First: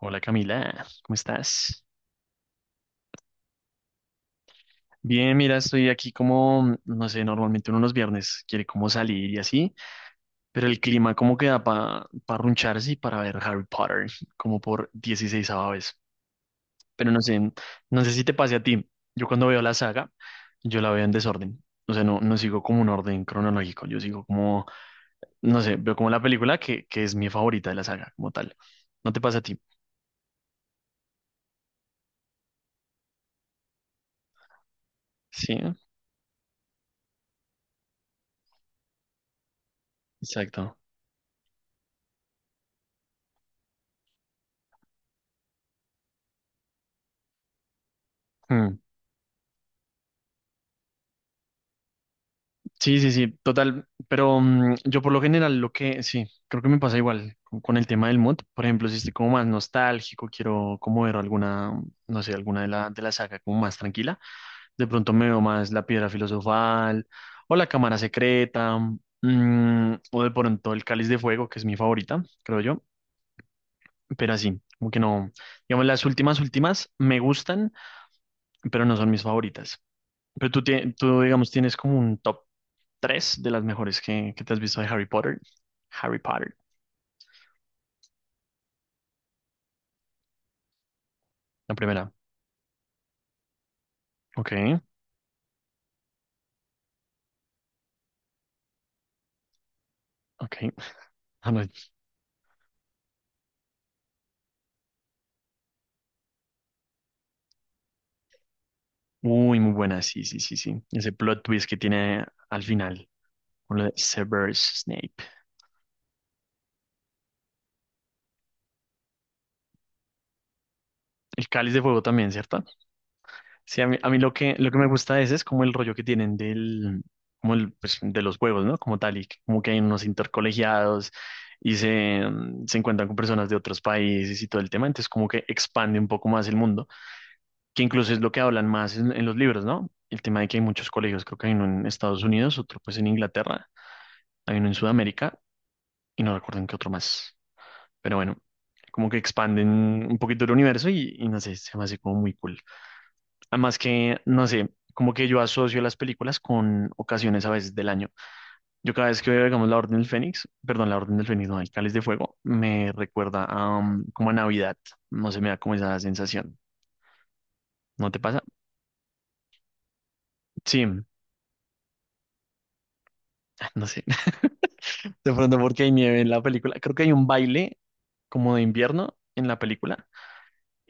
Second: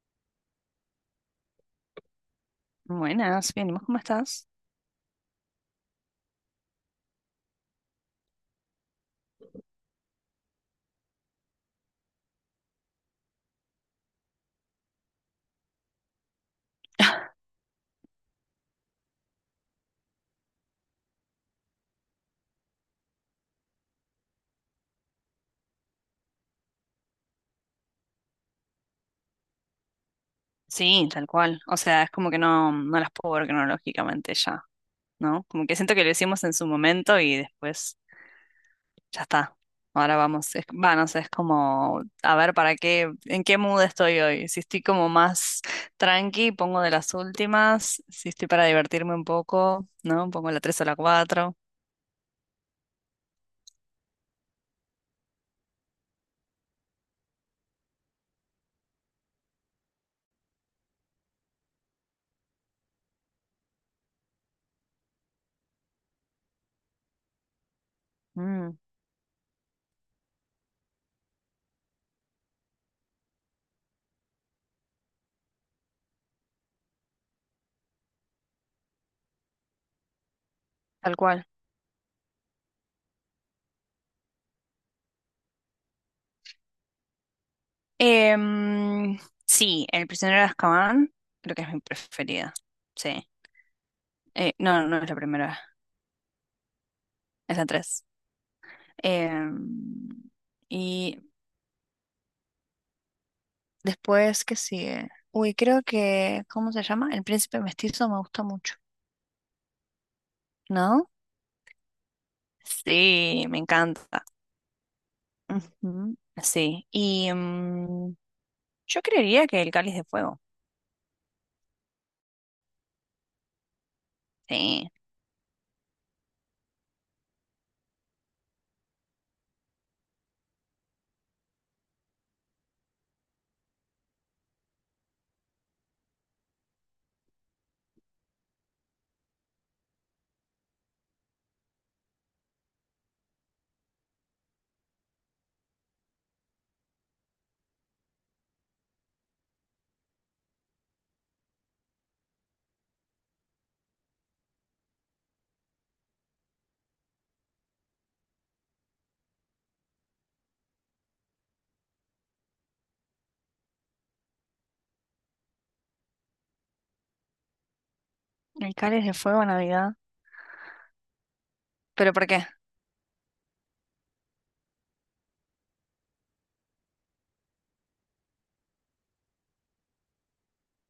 Hola Camila, ¿cómo estás? Buenas, bien, ¿y vos cómo estás? Bien, mira, estoy aquí como, no sé, normalmente uno los viernes quiere como salir y así, pero el clima como que da para parruncharse y para ver Harry Potter como por 16 vez. Pero no sé, no sé si te pase a ti. Yo cuando veo la saga, yo la veo en desorden. O sea, no sigo como un orden cronológico, yo sigo como, no sé, veo como la película que es mi favorita de la saga como tal. ¿No te pasa a ti? Sí, tal cual. O sea, es como que no las puedo ver cronológicamente ya, ¿no? Sí, Como que siento que lo hicimos en su momento y después ya está. Ahora vamos, es, exacto. va, no sé, es como a ver para qué, en qué mood estoy hoy. Si estoy como más tranqui, pongo de las últimas. Si estoy para Hmm. divertirme un poco, ¿no? Pongo la tres o la cuatro. Sí, sí, sí, total. Pero yo por lo general lo que, sí, creo que me pasa igual con el tema del mod. Por ejemplo, si estoy como más nostálgico, quiero como ver alguna, no sé, alguna de la saga como más tranquila. De pronto me veo más La Piedra Filosofal o La Cámara Mm, Secreta, o de pronto El Cáliz de Fuego, que es mi favorita, creo yo. Pero así, como que no, digamos, las últimas, últimas me gustan, pero no son mis favoritas. Pero tú, tal tú, cual. digamos, tienes como un top 3 de las mejores que te has visto de Harry Potter. Harry Potter, Em, sí, El prisionero de Azkaban, creo que es la mi primera. preferida. Sí. Ok, No, no es la primera, es la tres. Em, ok. y Ah, no. después, ¿qué sigue? Uy, creo que, ¿cómo se llama? El príncipe mestizo me gusta mucho, Uy, muy buena, sí, sí, sí, sí. ¿no? Ese plot twist que tiene al final, Sí, me con lo de encanta. Severus Snape. Ujú. Sí, y yo creería que el cáliz de fuego. El Cáliz de Fuego también, ¿cierto? Sí, a mí lo que me Sí, gusta de ese es como el rollo que tienen del, como el, pues, de los juegos, ¿no? Como tal, y como que hay unos intercolegiados y se encuentran con personas de otros países y todo el tema, entonces como que expande un poco más el mundo, que incluso es lo que hablan más en los libros, ¿no? El tema de que hay muchos colegios, creo que hay uno en Estados Unidos, otro pues en Inglaterra, hay uno en Sudamérica y no recuerdo en qué otro más. Pero bueno, como que expanden un poquito el universo y no sé, se me hace como muy cool. Además que, no sé, como que yo asocio las películas con ocasiones a veces del año. Yo cada vez que veo, digamos, La Orden del Fénix, perdón, La Orden del Fénix, no, El Cáliz de Fuego, me recuerda a, como a Navidad. No sé, me da como esa sensación. ¿No te pasa? el cáliz de fuego, Navidad. Sí, ¿Pero por qué? no sé. De pronto porque hay nieve en la película. Creo que hay un baile como de invierno en la película,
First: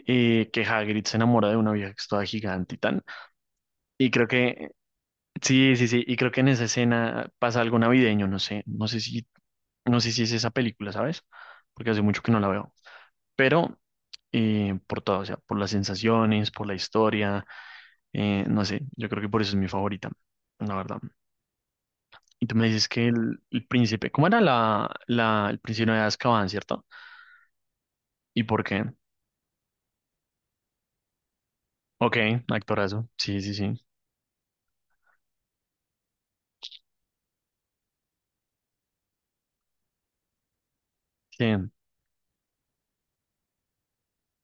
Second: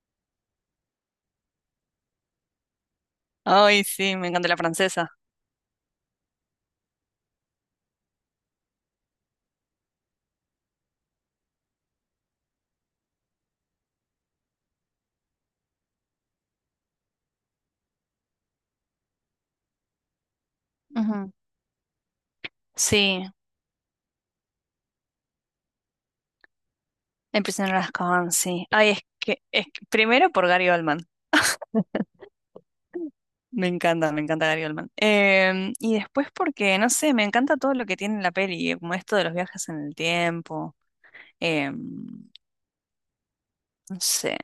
que Hagrid se enamora de una vieja que es toda gigante y tal. Ay, Y sí, creo me encanta la que, francesa. sí, sí, sí, y creo que en esa escena pasa algo navideño, no sé, no sé si es esa película, ¿sabes? Porque hace mucho que no la veo. Pero por todo, o sea, por las sensaciones, por la historia, no sé, yo creo que por eso es mi favorita, la verdad. Ujú. Y tú me dices que Sí, el príncipe, ¿cómo era el príncipe de Azkaban, ¿cierto? empiezan las Azkaban, ¿Y por sí. qué? Ay, primero por Gary Oldman. Ok, actorazo. Sí, sí, sí. Me encanta Gary Oldman. Y después porque, no sé, me encanta todo lo que tiene la peli, como esto de los viajes en el tiempo, ¿Quién? em, no sé,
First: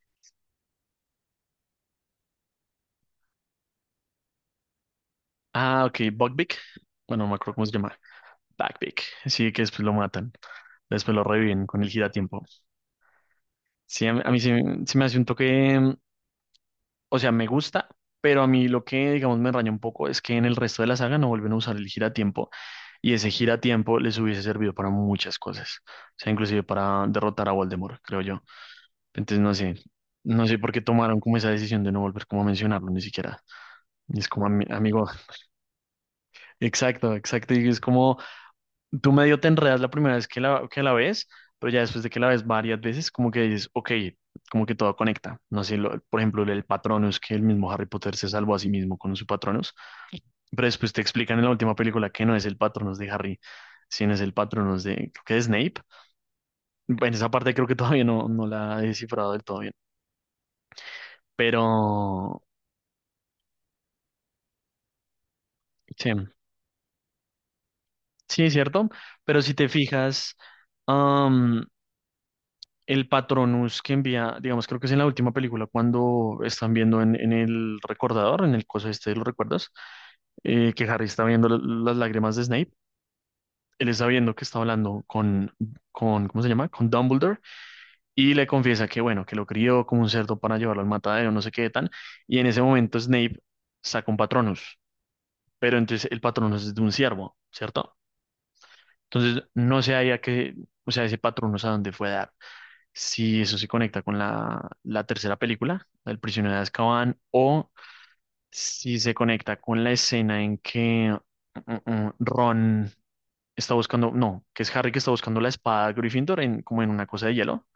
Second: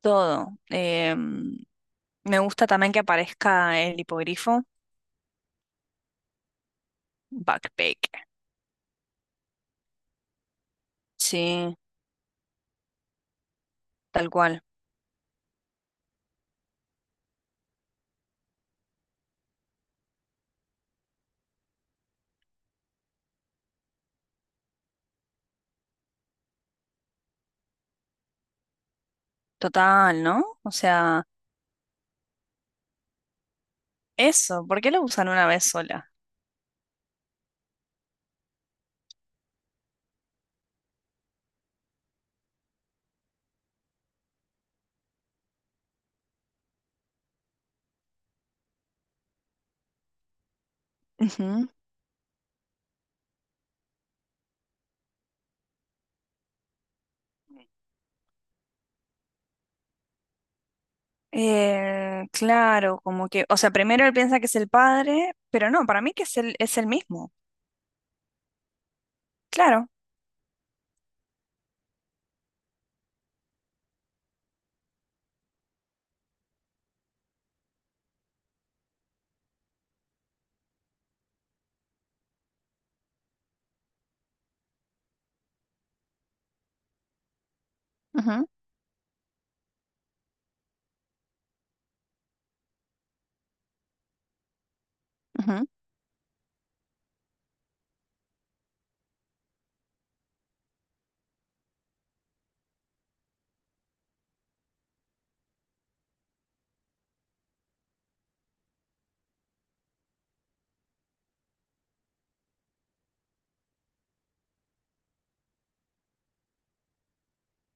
todo. Me gusta también que aparezca el hipogrifo. Ah, ok, Buckbeak. Bueno, no me acuerdo cómo se llama. Backpack. Buckbeak. Sí, que después lo matan. Después lo reviven Sí, con el giratiempo. Sí, a mí, tal a mí se, cual. se me hace un toque, o sea, me gusta, pero a mí lo que, digamos, me raya un poco es que en el resto de la saga no vuelven a usar el giratiempo, y ese giratiempo les hubiese servido para muchas cosas, o sea, inclusive para derrotar a Voldemort, creo yo. Entonces, Total, no sé ¿no? por O qué tomaron sea, como esa decisión de no volver como a mencionarlo ni siquiera. Y es como, eso, ¿por qué lo amigo", usan una vez sola? exacto, exacto. Y es como, tú medio te enredas la primera vez que la ves, pero ya después de que la ves varias veces, como que dices, ok, como que todo conecta. No sé, por ejemplo, el Patronus, que el mismo Harry Potter se salvó a sí mismo con su Patronus, pero después te explican en la última película que no es el Patronus de Harry, sino es el Patronus de, creo que es Snape. En esa parte creo que todavía no la he descifrado del todo bien. Pero, Claro, como que, o sea, primero él piensa que es el padre, pero no, para sí, mí que es es el mismo. sí, es cierto. Pero si te Claro. fijas, el Patronus que envía, digamos, creo que es en la última película cuando están viendo en el recordador, en el coso este, ¿lo recuerdas? Que Harry está viendo las lágrimas de Snape. Él está viendo que está hablando con, ¿cómo se llama? Con Dumbledore, y le Ujú, confiesa que, bueno, que lo crió como un cerdo para llevarlo al matadero, no sé qué tan. Y en ese momento Snape saca un Patronus, ujú, pero entonces el Patronus es de un ciervo, ¿cierto? Entonces no sé ahí a qué, o sea, ese Patronus a dónde fue a dar, si eso se conecta con la tercera película, El prisionero de Azkaban, o si se conecta con la escena en que Ron está buscando, no, que es Harry que está buscando la espada de Gryffindor en, como en una cosa de hielo,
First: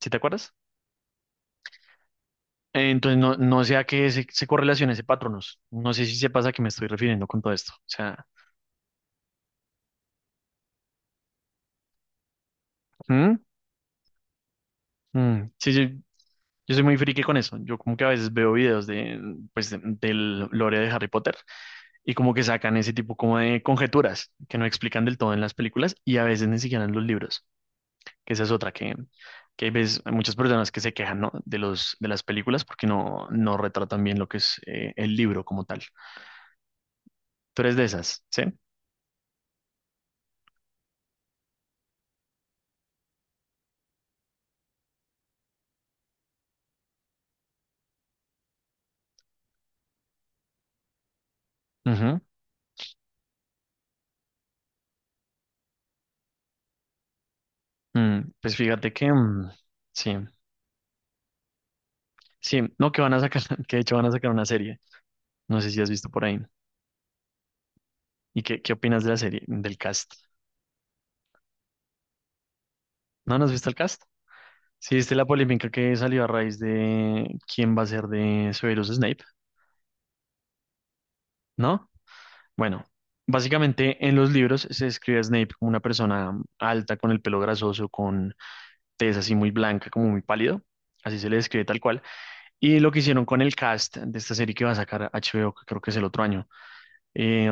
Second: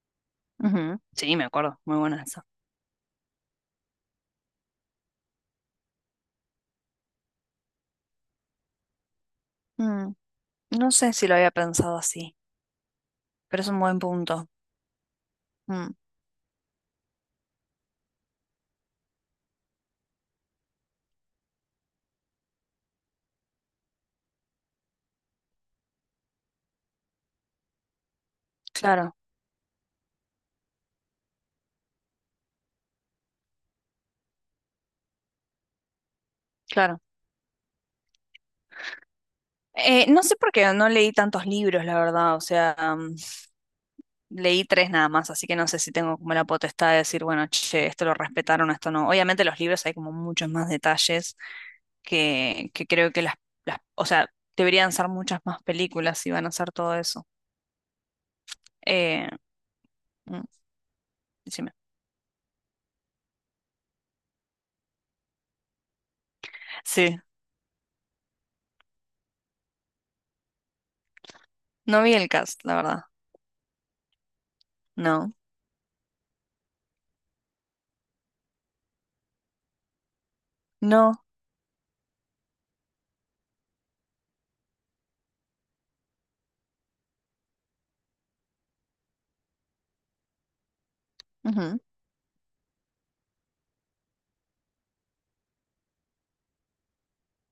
¿sí te acuerdas? ujú. Sí, me acuerdo, muy buena esa. Entonces no, no sea que se correlacione ese patronos, no sé si se pasa que me estoy refiriendo con todo esto, o sea. Mm, no sé si lo había pensado así, ¿Mm? pero es un buen punto. Mm, sí, Mm, sí. Yo soy muy friki con eso. Yo como que a veces veo videos de, pues, del lore de Harry Potter, y como que sacan ese tipo como de conjeturas que no explican del todo en las películas y a veces ni siquiera en los libros, que esa es otra claro, que ves, hay muchas personas que se quejan, ¿no?, de los, de las películas porque no retratan bien lo que es, el libro como tal. claro. Tú eres de esas, ¿sí? No sé por qué no leí tantos libros, la verdad, o sea, leí tres nada más, así que no sé si tengo como la potestad de decir, bueno, che, esto lo respetaron, esto no. Obviamente los libros hay como muchos más detalles Ujú. Que creo que o sea, deberían ser muchas más películas si van a hacer todo eso. Pues fíjate que, Eh, sí, mm, Decime. sí, no, que van a sacar, que de hecho van a sacar una serie, no sé si has visto por ahí. Sí, ¿Y qué opinas de la serie, del cast? no vi el cast, la verdad. ¿No, no has visto el cast? Sí, viste la No, polémica que salió a raíz de quién va a ser de Severus Snape. no. ¿No? Bueno, básicamente en los libros se describe a Snape como una persona alta, con el pelo grasoso, con tez así muy blanca, como muy pálido. Así se le describe tal cual. Y lo que hicieron con el cast de esta serie que va a sacar HBO, que creo que es el otro año, eh,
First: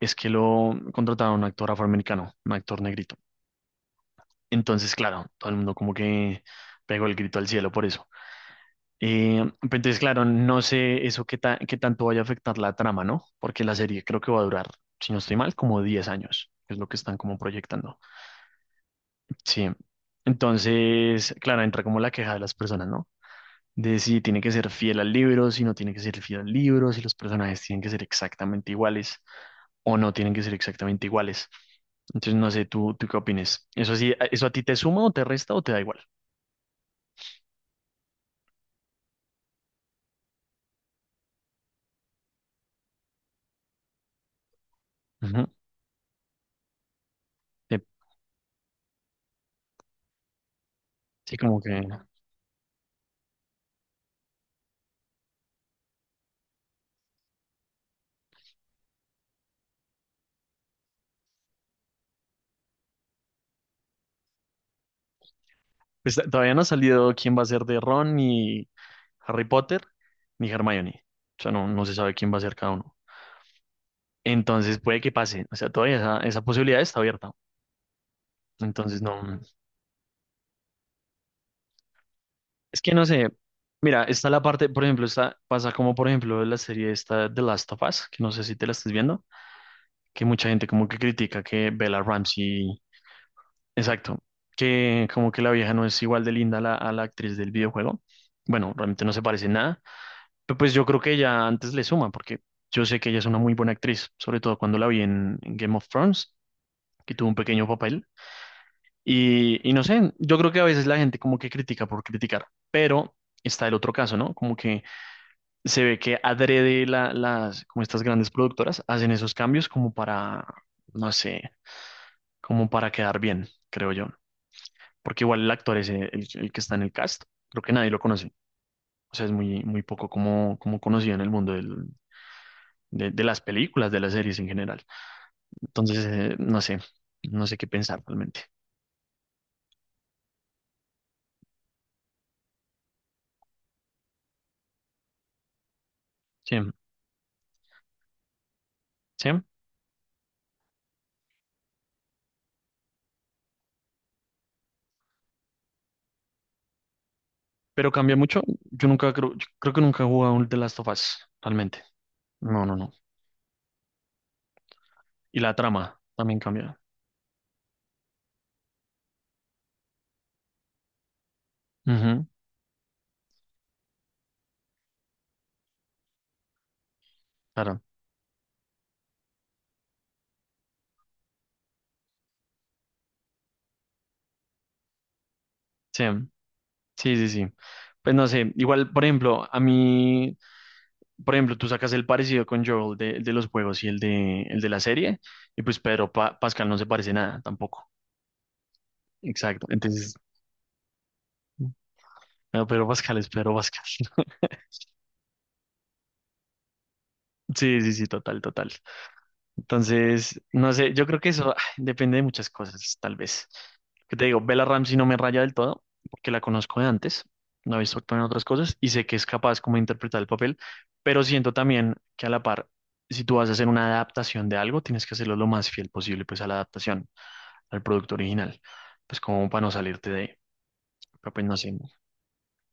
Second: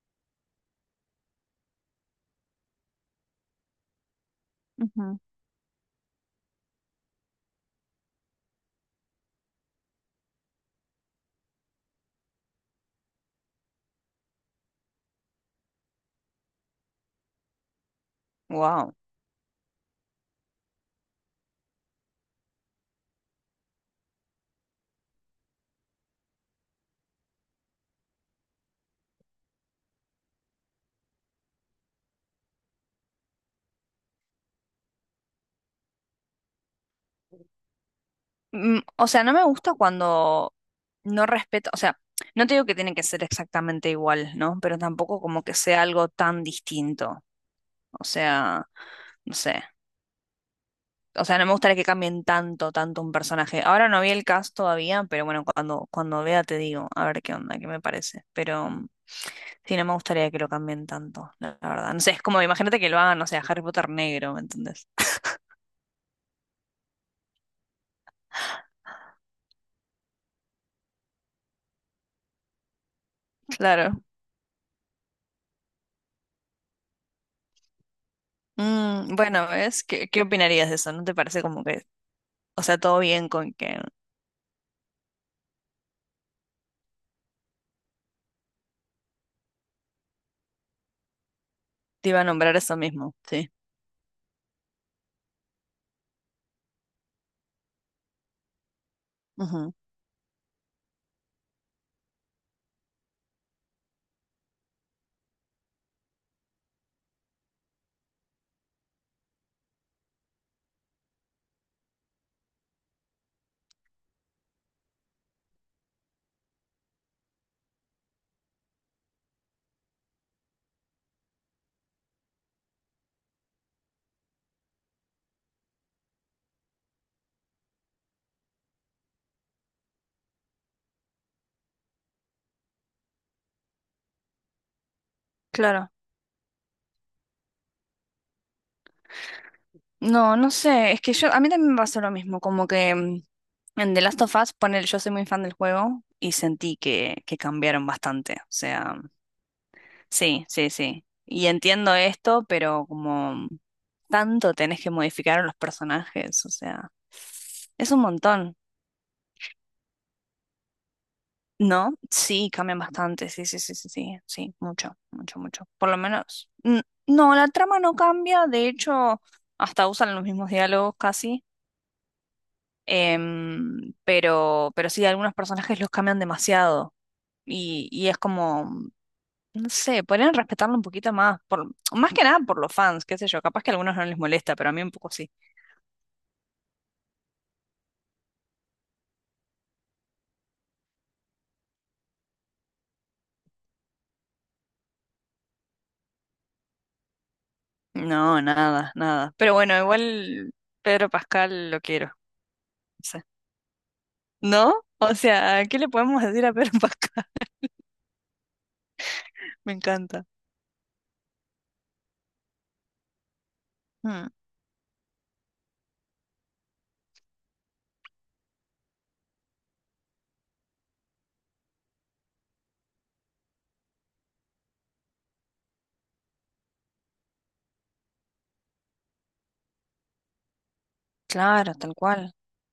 es que lo contrataron a un actor afroamericano, un actor negrito. Entonces, claro, todo el mundo como que pegó el grito al cielo por eso. Pero entonces, claro, no sé eso qué, qué tanto vaya a afectar la trama, ¿no? Porque la serie creo que va a durar, si no estoy mal, como 10 años, que es lo que están como proyectando. Wow. Sí. Entonces, claro, entra como la queja de las personas, ¿no? De si tiene que ser fiel al libro, si no tiene que ser fiel al libro, si los personajes tienen que ser exactamente iguales o no tienen que ser exactamente iguales. Entonces, no sé, ¿tú qué opinas? ¿Eso sí, eso a ti te suma o te resta o te da igual? O sea, no me gusta cuando no respeto, o sea, no te digo que tiene que ser exactamente igual, ¿no? Pero tampoco como Ujú. que sea algo tan distinto. Sí, O sea, no sé. O sí, sea, no me como gustaría que... que cambien tanto, tanto un personaje. Ahora no vi el cast todavía, pero bueno, cuando vea te digo, a ver qué onda, qué me parece. Pero sí, no me gustaría que lo cambien tanto, la verdad. No sé, es como, imagínate que lo hagan, no sé, a Harry Potter negro, ¿me entendés? Pues, todavía no ha salido quién va a ser de Ron, ni Harry Potter, ni Hermione. O sea, no se sabe quién va a ser cada uno. Claro. Entonces puede que pase. O sea, todavía esa posibilidad está abierta. Entonces Mm, no. bueno, ¿ves? ¿Qué, qué opinarías de eso? ¿No te parece como que, o sea, Es que todo no sé. bien con que Mira, está la parte, por ejemplo, está, pasa como por ejemplo la serie esta The Last of Us, que no sé si te la estás viendo, que mucha gente como que critica que Bella te iba a nombrar eso Ramsey, mismo? Sí. exacto, que como que la vieja no es igual de linda a la actriz del videojuego. Bueno, realmente no se parece en Ujú. nada. Pero pues yo creo que ella antes le suma, porque yo sé que ella es una muy buena actriz, sobre todo cuando la vi en Game of Thrones, que tuvo un pequeño papel. Y no sé, yo creo que a veces la gente como que critica por criticar, pero está el otro caso, ¿no? Como que se ve que adrede las, como estas grandes productoras hacen esos cambios como para, no sé, como para quedar bien, creo yo. Porque igual el actor es el que está en el cast, creo que nadie lo conoce. O sea, es muy, muy poco como, como conocido en el mundo de las películas, de las series en general. Claro. Entonces, no sé, no sé qué pensar realmente. No, no sé, es que yo, a mí también me pasó lo mismo, como que en The Last of Us, ponele, yo soy muy fan del juego y Sí, sentí que cambiaron bastante, o sea, sí, sí, sí, sí, y entiendo esto, pero como tanto tenés que modificar a los personajes, o sea, pero es un cambia mucho. montón, Yo nunca creo, yo creo que nunca he jugado un The Last of Us, realmente. ¿no? Sí, No, no, cambian no. bastante, sí, sí, sí, sí, sí, sí, mucho, mucho, Y la mucho, por lo trama también menos, cambia. No, la trama no cambia, de hecho, hasta usan los mismos diálogos casi. Ujú, Pero sí, algunos personajes los cambian demasiado. claro. Y es como, no sé, podrían respetarlo un poquito más, por, más que nada por los fans, qué sé yo, capaz que a algunos no les molesta, pero a mí un poco sí. Sí, sí, sí, sí. Pues no sé, igual, por ejemplo, a mí, por ejemplo, tú sacas el parecido con Joel de los juegos y el de la serie, y pues Pedro Pascal no se parece nada tampoco. No, nada, nada. Pero Exacto. bueno, Entonces, igual Pedro Pascal lo quiero, no no, Pedro Pascal sé. es Pedro Pascal. ¿No? O sea, ¿qué le podemos decir a Pedro Pascal? Sí, sí, sí, total, total. Me encanta. Entonces, no sé, yo creo que eso depende de muchas cosas, tal vez. Que te Mm, digo, Bella Ramsey no me raya del todo, porque la conozco de antes, no he visto actuar en otras cosas y sé que es capaz como de interpretar el papel, pero siento también que a la par, si tú vas a hacer una adaptación de algo, tienes que hacerlo lo más fiel posible pues a la adaptación, al producto original, pues como para no salirte de, ahí. Pero pues no sé, claro, no tal cual,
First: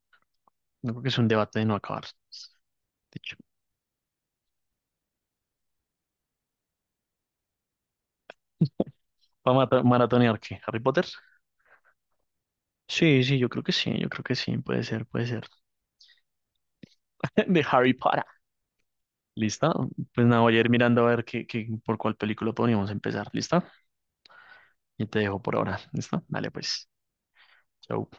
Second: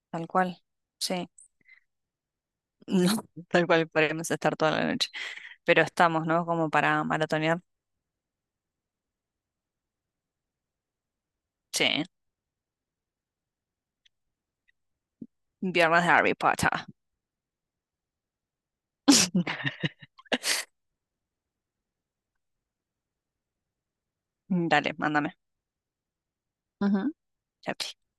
tal cual. creo que es un Sí, debate de no acabar. no, De hecho, tal cual podríamos estar toda la noche. Pero estamos, ¿no? Como para maratonear. para maratonear, ¿qué? ¿Harry Potter? Sí. Sí, sí, yo creo que sí, yo creo que sí, puede ser, puede ser. Viernes de Harry Potter. De Harry Potter. ¿Listo? Pues nada, voy a ir mirando a ver qué, por cuál película podríamos empezar. ¿Listo? Dale, Y te mándame. dejo por ahora. ¿Listo? Dale, pues. Ujú. Chao, Chau. chao.